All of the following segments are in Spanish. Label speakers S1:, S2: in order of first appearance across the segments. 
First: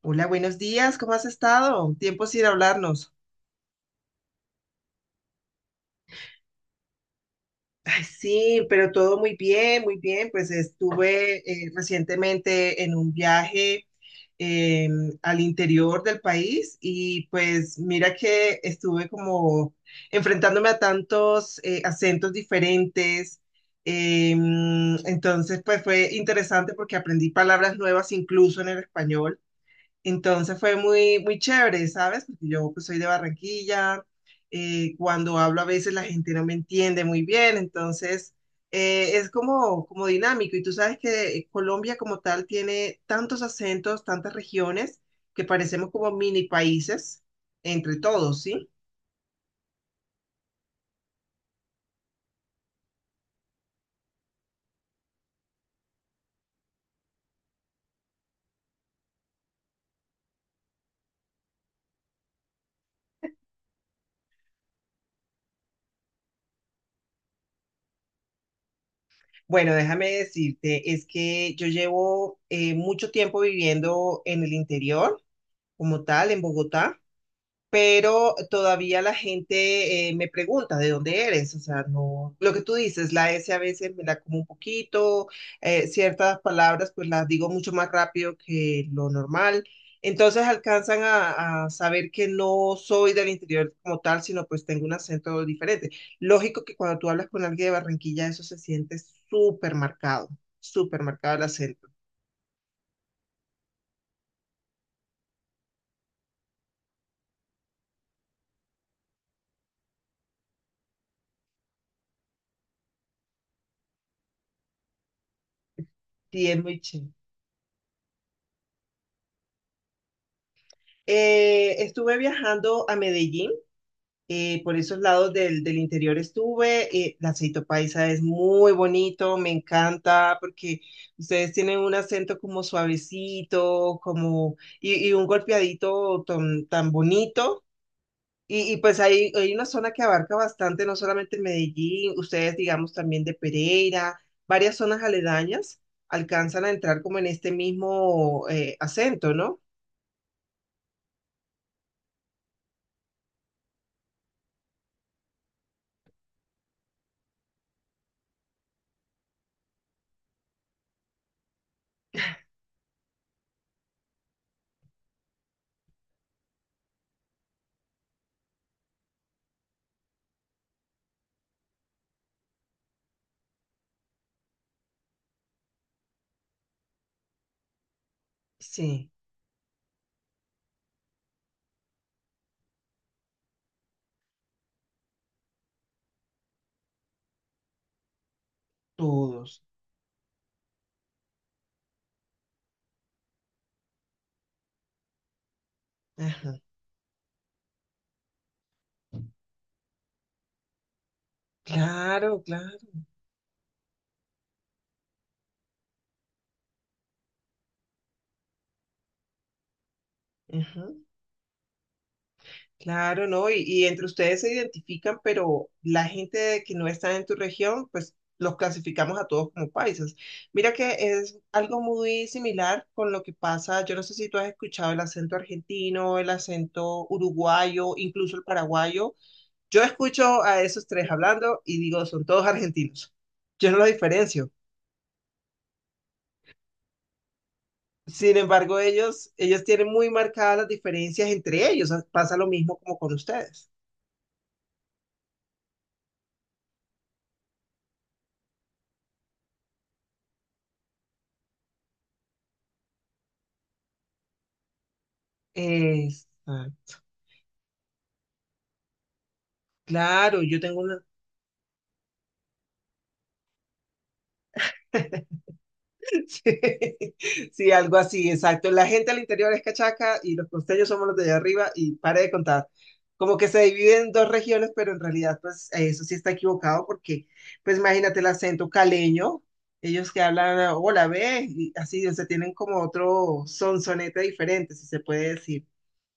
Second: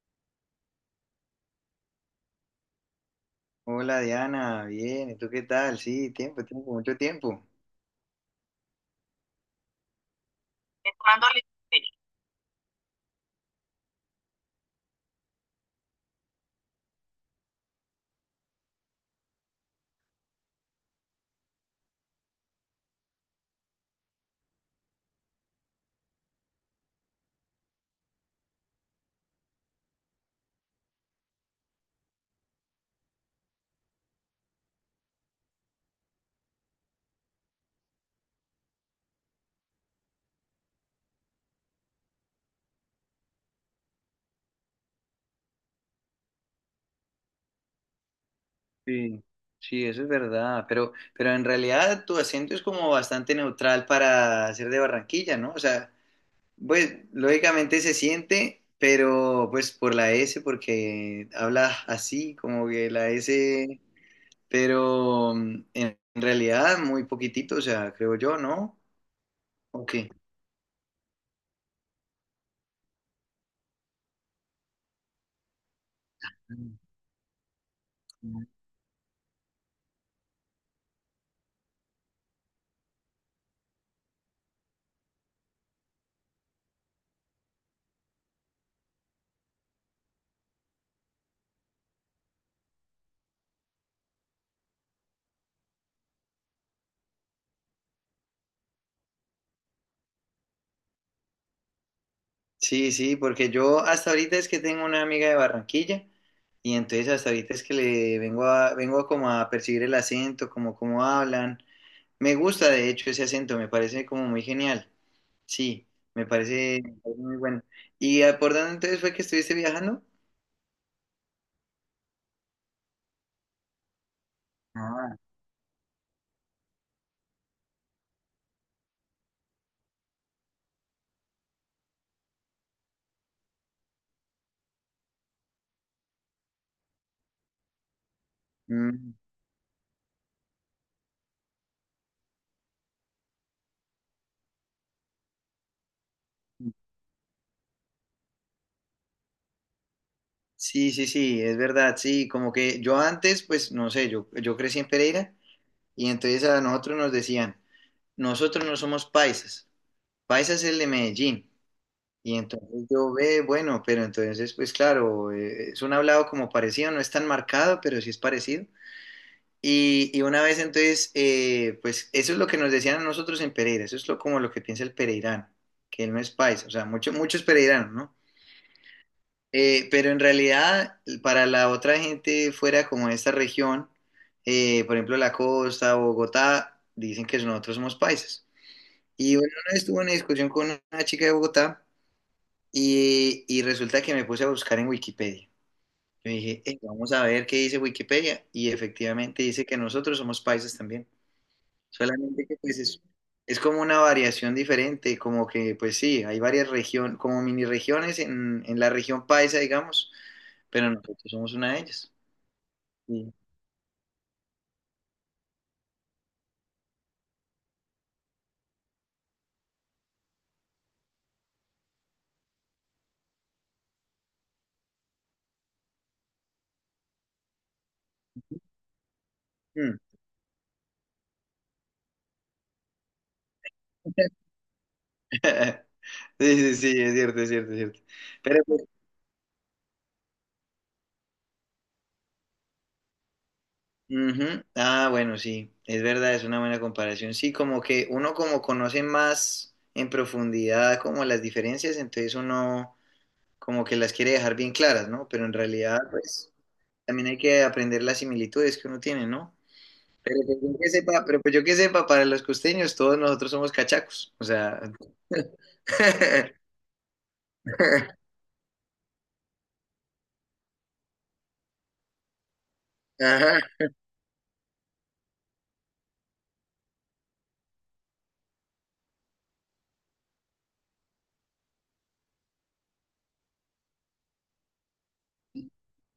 S1: Hola, buenos días, ¿cómo has estado? Tiempo sin hablarnos.
S2: Hola Diana, bien, ¿y tú qué tal? Sí, tiempo, tiempo, mucho tiempo.
S1: Ay, sí, pero todo muy bien, muy bien. Pues estuve
S2: Tomándole- sello.
S1: recientemente en un viaje eh, al interior del país y pues mira que estuve como enfrentándome a tantos acentos diferentes. Eh, entonces, pues fue interesante porque aprendí palabras nuevas incluso en el español. Entonces fue muy, muy chévere, ¿sabes? Porque yo pues, soy de Barranquilla, cuando hablo a veces la gente no me entiende muy bien, entonces es como, como dinámico. Y tú sabes que Colombia como tal tiene tantos acentos, tantas regiones, que parecemos como mini países entre todos, ¿sí?
S2: Sí. Sí, eso es verdad, pero en realidad tu acento es como bastante neutral para ser de Barranquilla, ¿no? O sea, pues lógicamente se siente, pero pues por la S, porque hablas así, como que la S, pero en realidad muy poquitito, o sea, creo yo, ¿no?
S1: Bueno,
S2: Ok.
S1: déjame decirte, es que yo llevo mucho tiempo viviendo en el interior, como tal, en Bogotá. Pero todavía la gente me pregunta de dónde eres, o sea, no, lo que tú dices, la S a veces me la como un poquito, ciertas palabras pues las digo mucho más rápido que lo normal, entonces alcanzan a saber que no soy del interior como tal, sino pues tengo un acento diferente. Lógico que cuando tú hablas con alguien de Barranquilla, eso se siente súper marcado, súper marcado el acento,
S2: Sí, sí, porque yo hasta ahorita es que tengo una amiga de Barranquilla y entonces hasta ahorita es que le vengo vengo a como a percibir el acento, como cómo hablan. Me gusta de hecho ese acento, me parece como muy genial. Sí,
S1: sí, es muy
S2: me
S1: chévere.
S2: parece muy bueno. ¿Y por dónde entonces fue que estuviste viajando?
S1: Estuve viajando a Medellín por esos
S2: Ah.
S1: lados del interior estuve. El aceito paisa es muy bonito, me encanta porque ustedes tienen un acento como suavecito, como y un golpeadito tan, tan bonito. Y pues
S2: Mm.
S1: hay una zona que abarca bastante, no solamente Medellín, ustedes digamos también de Pereira, varias zonas aledañas alcanzan a entrar como en este mismo acento, ¿no?
S2: Sí, sí, sí, es verdad, sí, como que yo antes, pues no sé, yo crecí en Pereira y entonces a nosotros nos decían, nosotros no somos paisas, paisas es el de Medellín. Y entonces yo ve, bueno, pero entonces, pues claro, es un hablado como parecido, no es tan marcado, pero sí es parecido. Y una vez entonces, pues eso es lo que nos decían a nosotros en Pereira, eso es lo, como lo que piensa el pereirano, que él no es paisa, o sea, mucho, muchos pereiranos, ¿no?
S1: Sí,
S2: Pero en realidad, para la otra gente fuera como de esta región, por ejemplo, la costa, Bogotá, dicen que nosotros somos paisas. Y bueno,
S1: todos.
S2: una vez tuve una discusión con una chica de Bogotá, y resulta que me puse a buscar en Wikipedia. Yo
S1: Ajá.
S2: dije, Vamos a ver qué dice Wikipedia". Y efectivamente dice que nosotros somos paisas también.
S1: Claro,
S2: Solamente que
S1: claro.
S2: pues es como una variación diferente, como que pues sí, hay varias regiones, como mini regiones en la región paisa, digamos,
S1: Ajá.
S2: pero nosotros somos una de ellas.
S1: Claro,
S2: Sí.
S1: ¿no? Y entre ustedes se identifican, pero la gente que no está en tu región, pues los clasificamos a todos como paisas. Mira que es algo muy similar con lo que pasa, yo no sé si tú has escuchado el acento argentino, el acento uruguayo, incluso el paraguayo. Yo
S2: Mm.
S1: escucho a esos tres hablando y digo, son todos argentinos. Yo no los diferencio.
S2: Sí, sí, sí, es cierto, es cierto, es cierto.
S1: Sin
S2: Pero
S1: embargo,
S2: pues,
S1: ellos tienen muy marcadas las diferencias entre ellos. Pasa lo mismo como con ustedes.
S2: ujú. Ah, bueno, sí, es verdad, es una buena comparación. Sí, como que uno como conoce más en profundidad como las diferencias, entonces uno como que las quiere dejar bien claras, ¿no? Pero en realidad, pues,
S1: Exacto.
S2: también hay que aprender las similitudes que uno tiene, ¿no? Pero
S1: Claro,
S2: pues
S1: yo
S2: yo
S1: tengo
S2: que
S1: una.
S2: sepa, pero pues yo que sepa, para los costeños todos nosotros somos cachacos, o sea...
S1: Sí, sí, algo así, exacto. La gente al interior es cachaca y los costeños somos los de allá arriba y pare de contar. Como que
S2: Ajá.
S1: se dividen en dos regiones, pero en realidad, pues eso sí está equivocado porque, pues imagínate el acento caleño, ellos que hablan, hola, ve, y así, o sea, tienen como otro sonsonete diferente, si se puede decir,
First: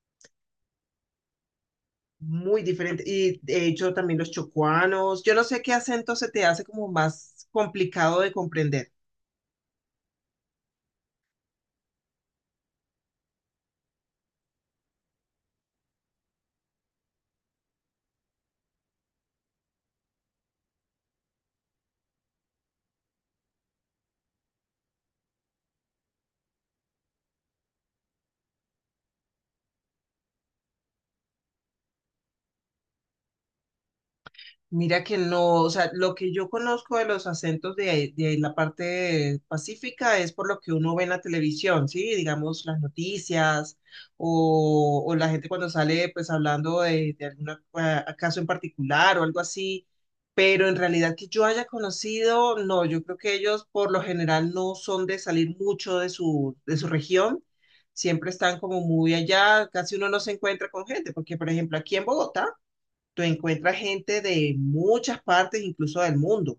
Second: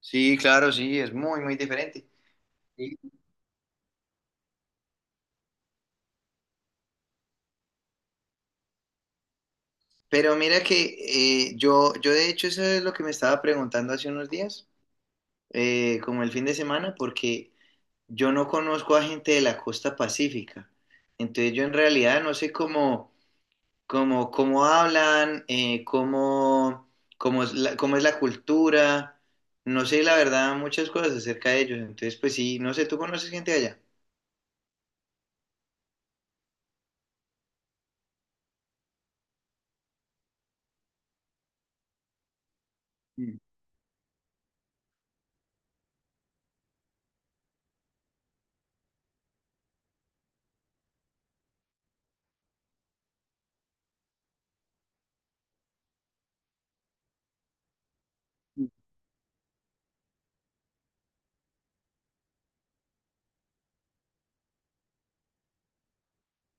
S2: Sí, claro, sí, es muy, muy diferente.
S1: muy
S2: Sí.
S1: diferente. Y de hecho también los chocuanos, yo no sé qué acento se te hace como más complicado de comprender.
S2: Pero mira que yo de hecho eso es lo que me estaba preguntando hace unos días, como el fin de semana, porque yo no conozco a gente de la costa pacífica. Entonces yo en realidad no sé cómo, cómo, cómo hablan, cómo, cómo es la cultura, no sé la verdad muchas cosas acerca de ellos. Entonces pues sí, no sé, ¿tú conoces gente de allá?
S1: Mira que no, o sea, lo que yo conozco de los acentos de, de ahí la parte pacífica es por lo que uno ve en la televisión, ¿sí? Digamos, las
S2: Mm.
S1: noticias o la gente cuando sale pues hablando de algún caso en particular o algo así, pero en realidad que yo haya conocido, no, yo creo que ellos por lo general no son de salir mucho de su región, siempre están
S2: Mm.
S1: como muy allá, casi uno no se encuentra con gente, porque por ejemplo aquí en Bogotá, tú encuentras gente de muchas partes, incluso del mundo,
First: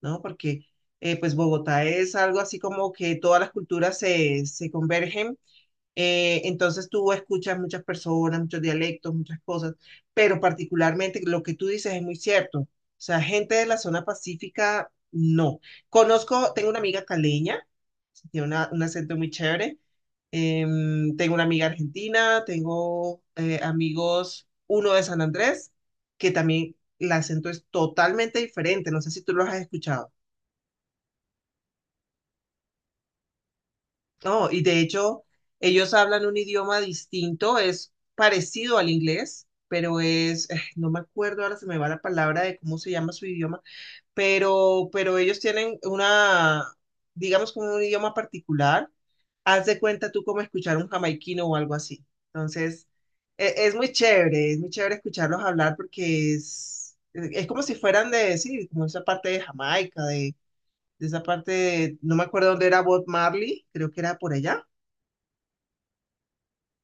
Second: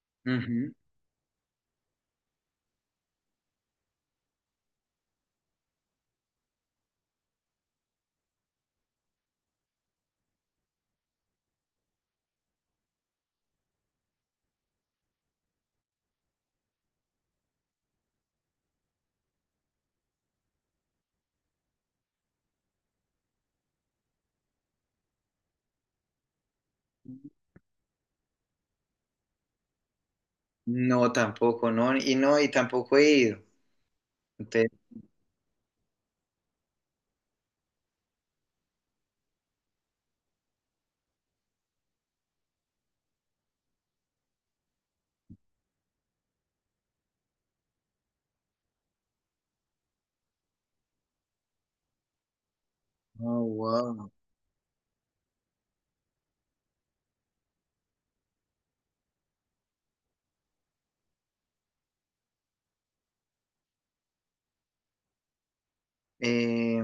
S1: ¿no? Porque
S2: Ujú.
S1: pues Bogotá es algo así como que todas las culturas se, se convergen, entonces tú escuchas muchas personas, muchos dialectos, muchas cosas, pero particularmente lo que tú dices es muy cierto, o sea, gente de la zona pacífica, no. Conozco, tengo una amiga caleña, tiene un acento muy chévere. Tengo una amiga argentina, tengo amigos, uno de San Andrés, que también el acento es totalmente diferente. No sé si tú los has escuchado.
S2: No, tampoco, no, y no, y tampoco he ido.
S1: No, y
S2: Entonces,
S1: de hecho, ellos hablan un idioma distinto, es parecido al inglés, pero es, no me acuerdo, ahora se me va la palabra de cómo se llama su idioma. Pero ellos tienen una, digamos, como un idioma particular. Haz de cuenta tú como escuchar un jamaiquino o algo así. Entonces,
S2: oh, wow.
S1: es muy chévere escucharlos hablar porque es, es como si fueran de, sí, como esa parte de Jamaica, de, no me acuerdo dónde era Bob Marley, creo que era por allá.
S2: Eh,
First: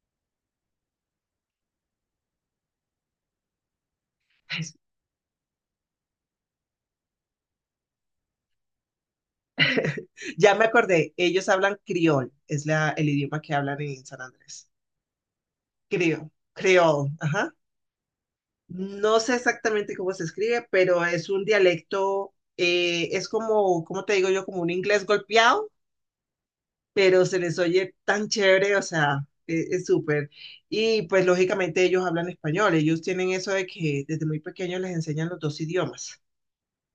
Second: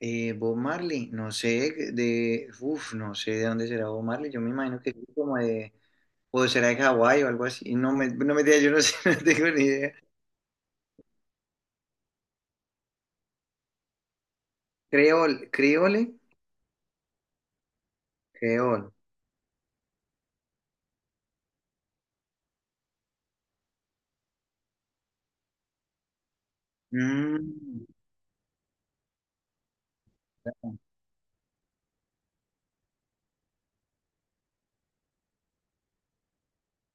S2: Bob Marley, no sé de, uf, no sé de dónde será Bob Marley, yo me imagino que es como de, o será de Hawái o algo así, no me, no me digas, yo no sé, no tengo ni idea.
S1: Ya me acordé, ellos hablan criol, es la, el idioma que hablan en San Andrés.
S2: Creol, creole,
S1: Criol, criol, ajá.
S2: creol.
S1: No sé exactamente cómo se escribe, pero es un dialecto, es como, ¿cómo te digo yo? Como un inglés golpeado, pero se les
S2: Mm,
S1: oye tan chévere, o sea, es súper.
S2: bueno,
S1: Y pues lógicamente ellos hablan español, ellos tienen eso de que desde muy pequeños les enseñan los dos idiomas.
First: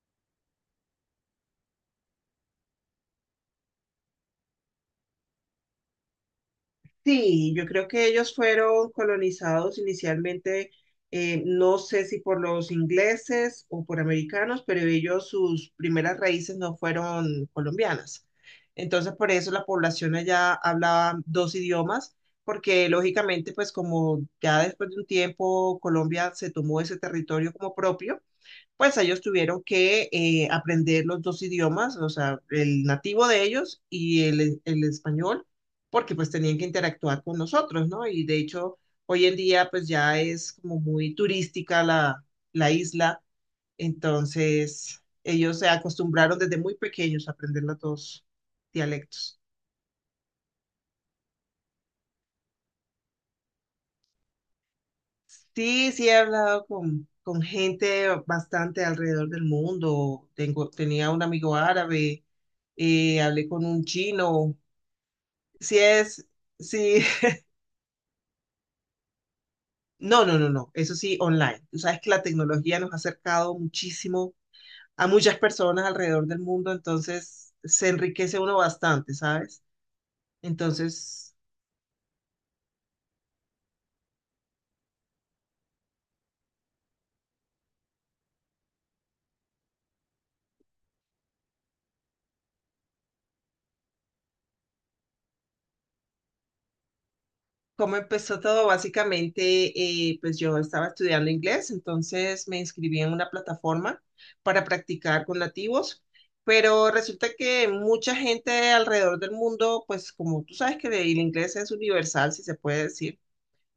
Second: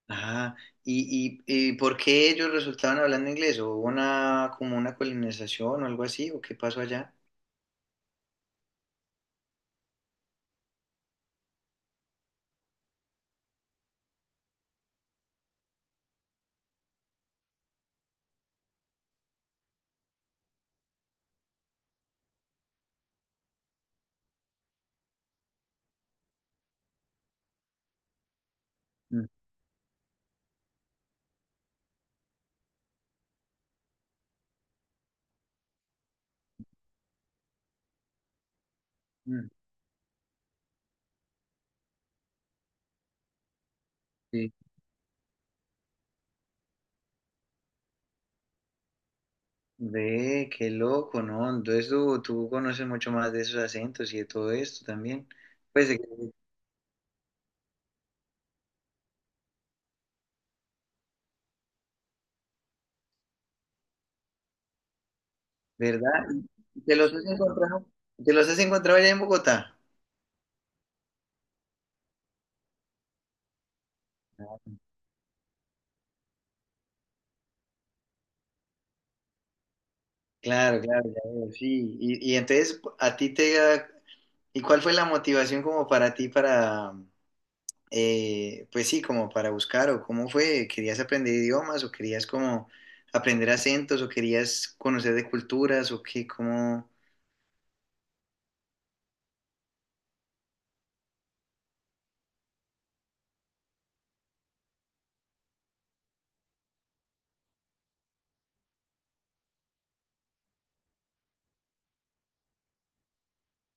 S2: ajá. ¿Y ¿por qué ellos resultaban hablando inglés? ¿O hubo una, como una colonización o algo así? ¿O qué pasó allá?
S1: Sí, yo creo que ellos fueron colonizados inicialmente, no sé si por los ingleses o por americanos, pero ellos sus primeras raíces no fueron colombianas. Entonces, por eso la población allá hablaba dos idiomas, porque lógicamente, pues como ya después de un tiempo Colombia se tomó ese territorio como propio, pues ellos
S2: Mm.
S1: tuvieron que aprender los dos idiomas, o sea, el nativo de ellos y el español, porque pues tenían que interactuar con nosotros, ¿no? Y de hecho, hoy en
S2: Mm.
S1: día pues ya es como muy turística la, la isla,
S2: Sí.
S1: entonces ellos se acostumbraron desde muy pequeños a aprender los dos dialectos.
S2: Ve, qué loco, ¿no? Entonces tú conoces mucho más de esos acentos y de todo esto también. Pues,
S1: Sí,
S2: de-
S1: sí he hablado con gente bastante alrededor del mundo. Tengo, tenía un amigo árabe, hablé con un chino, Si
S2: ¿verdad?
S1: es,
S2: ¿Te
S1: si,
S2: los has encontrado? ¿Te los has encontrado allá en Bogotá?
S1: no, no, no, no, eso sí, online. Tú sabes que la tecnología nos ha acercado muchísimo a muchas personas alrededor del mundo, entonces se enriquece uno bastante, ¿sabes?
S2: Claro, claro, ya
S1: Entonces,
S2: veo, sí. Y entonces, a ti te... ¿Y cuál fue la motivación como para ti para... pues sí, como para buscar o cómo fue? ¿Querías aprender idiomas o querías como aprender acentos o querías conocer de culturas o qué? ¿Cómo...?
S1: ¿cómo empezó todo? Básicamente, pues yo estaba estudiando inglés, entonces me inscribí en una plataforma para practicar con nativos. Pero resulta que mucha gente alrededor del mundo, pues como tú sabes que el inglés es universal, si se puede decir,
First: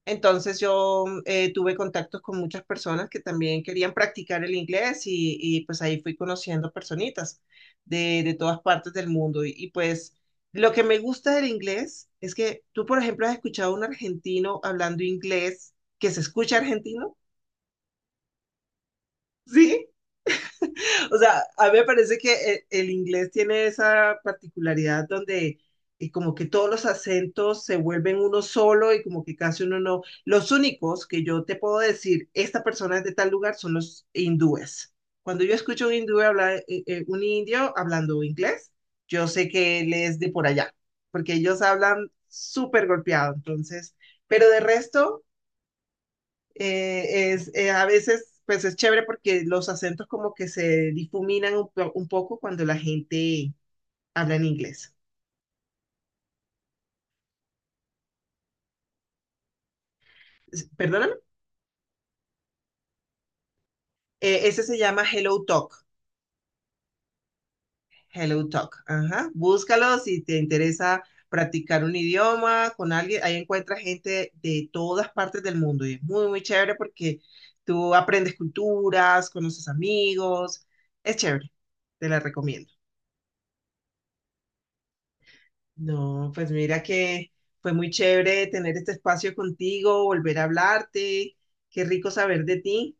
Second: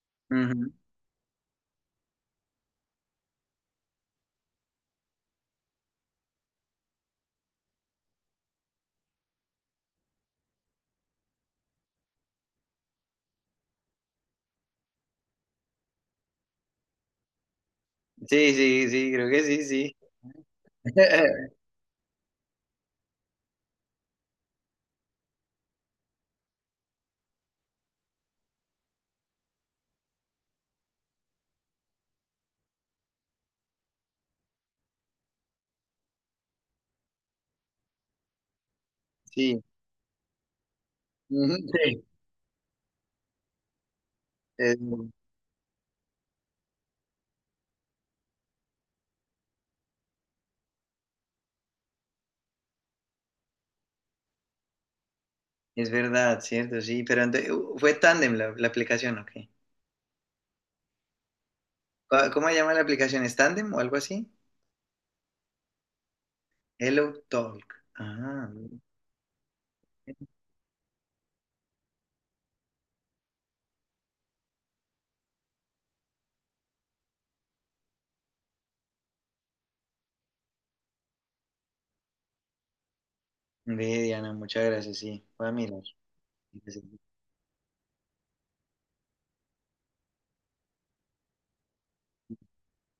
S1: entonces
S2: Ujú.
S1: yo tuve contactos con muchas personas que también querían practicar el inglés y, pues ahí fui conociendo personitas de todas partes del mundo. Y, pues lo que me gusta del inglés es que tú, por ejemplo, has escuchado a un argentino hablando inglés que se escucha argentino,
S2: Sí, sí, sí, creo que sí,
S1: ¿sí?
S2: sí.
S1: O sea, a mí me parece que el inglés tiene esa particularidad donde como que todos los acentos se vuelven uno solo y como que casi uno no. Los únicos que yo te puedo decir, esta persona es de tal lugar, son los hindúes. Cuando yo escucho un hindú hablar, un indio hablando inglés, yo sé
S2: Sí,
S1: que él es de por allá, porque
S2: ujú,
S1: ellos
S2: sí,
S1: hablan súper golpeado, entonces, pero de
S2: es,
S1: resto es, a veces, pues es chévere porque los acentos como que se difuminan un, un poco cuando la gente habla en inglés.
S2: es verdad, cierto, sí, pero ente- fue Tandem la, la aplicación, ok.
S1: Perdóname.
S2: ¿Cómo cómo se llama la aplicación? ¿Es Tandem o algo así?
S1: Ese se llama Hello Talk.
S2: Hello Talk.
S1: Hello
S2: Ah,
S1: Talk. Ajá. Búscalo si te interesa practicar un idioma con alguien. Ahí encuentras gente de todas partes del mundo y es muy, muy chévere porque tú aprendes culturas, conoces amigos. Es chévere. Te la recomiendo.
S2: ve, Diana, muchas gracias, sí, voy a mirar.
S1: No, pues mira que fue muy chévere tener este espacio contigo, volver a hablarte, qué rico saber de ti.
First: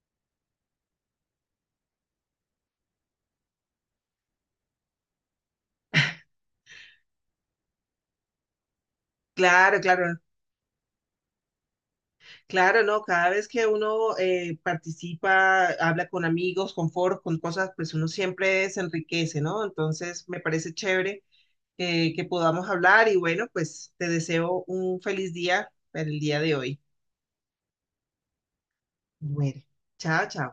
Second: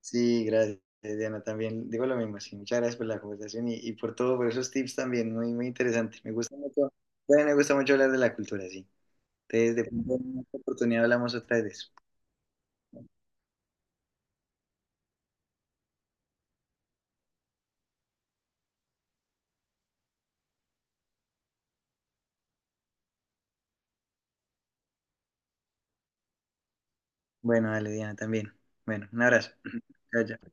S2: Sí, gracias, Diana, también digo lo mismo, sí, muchas gracias por la conversación y por todo, por esos tips también, muy, muy interesante. Me gusta mucho, también me gusta mucho hablar de la cultura, sí. Entonces,
S1: Claro,
S2: de pronto
S1: claro,
S2: en otra oportunidad hablamos otra vez de eso.
S1: claro, no, cada vez que uno participa, habla con amigos, con foros, con cosas, pues uno siempre se enriquece, ¿no? Entonces me parece chévere que podamos hablar y bueno, pues te deseo un feliz día para el día de hoy.
S2: Bueno, dale, Diana, también. Bueno, un abrazo.
S1: Bueno,
S2: Chao,
S1: chao, chao.
S2: chao.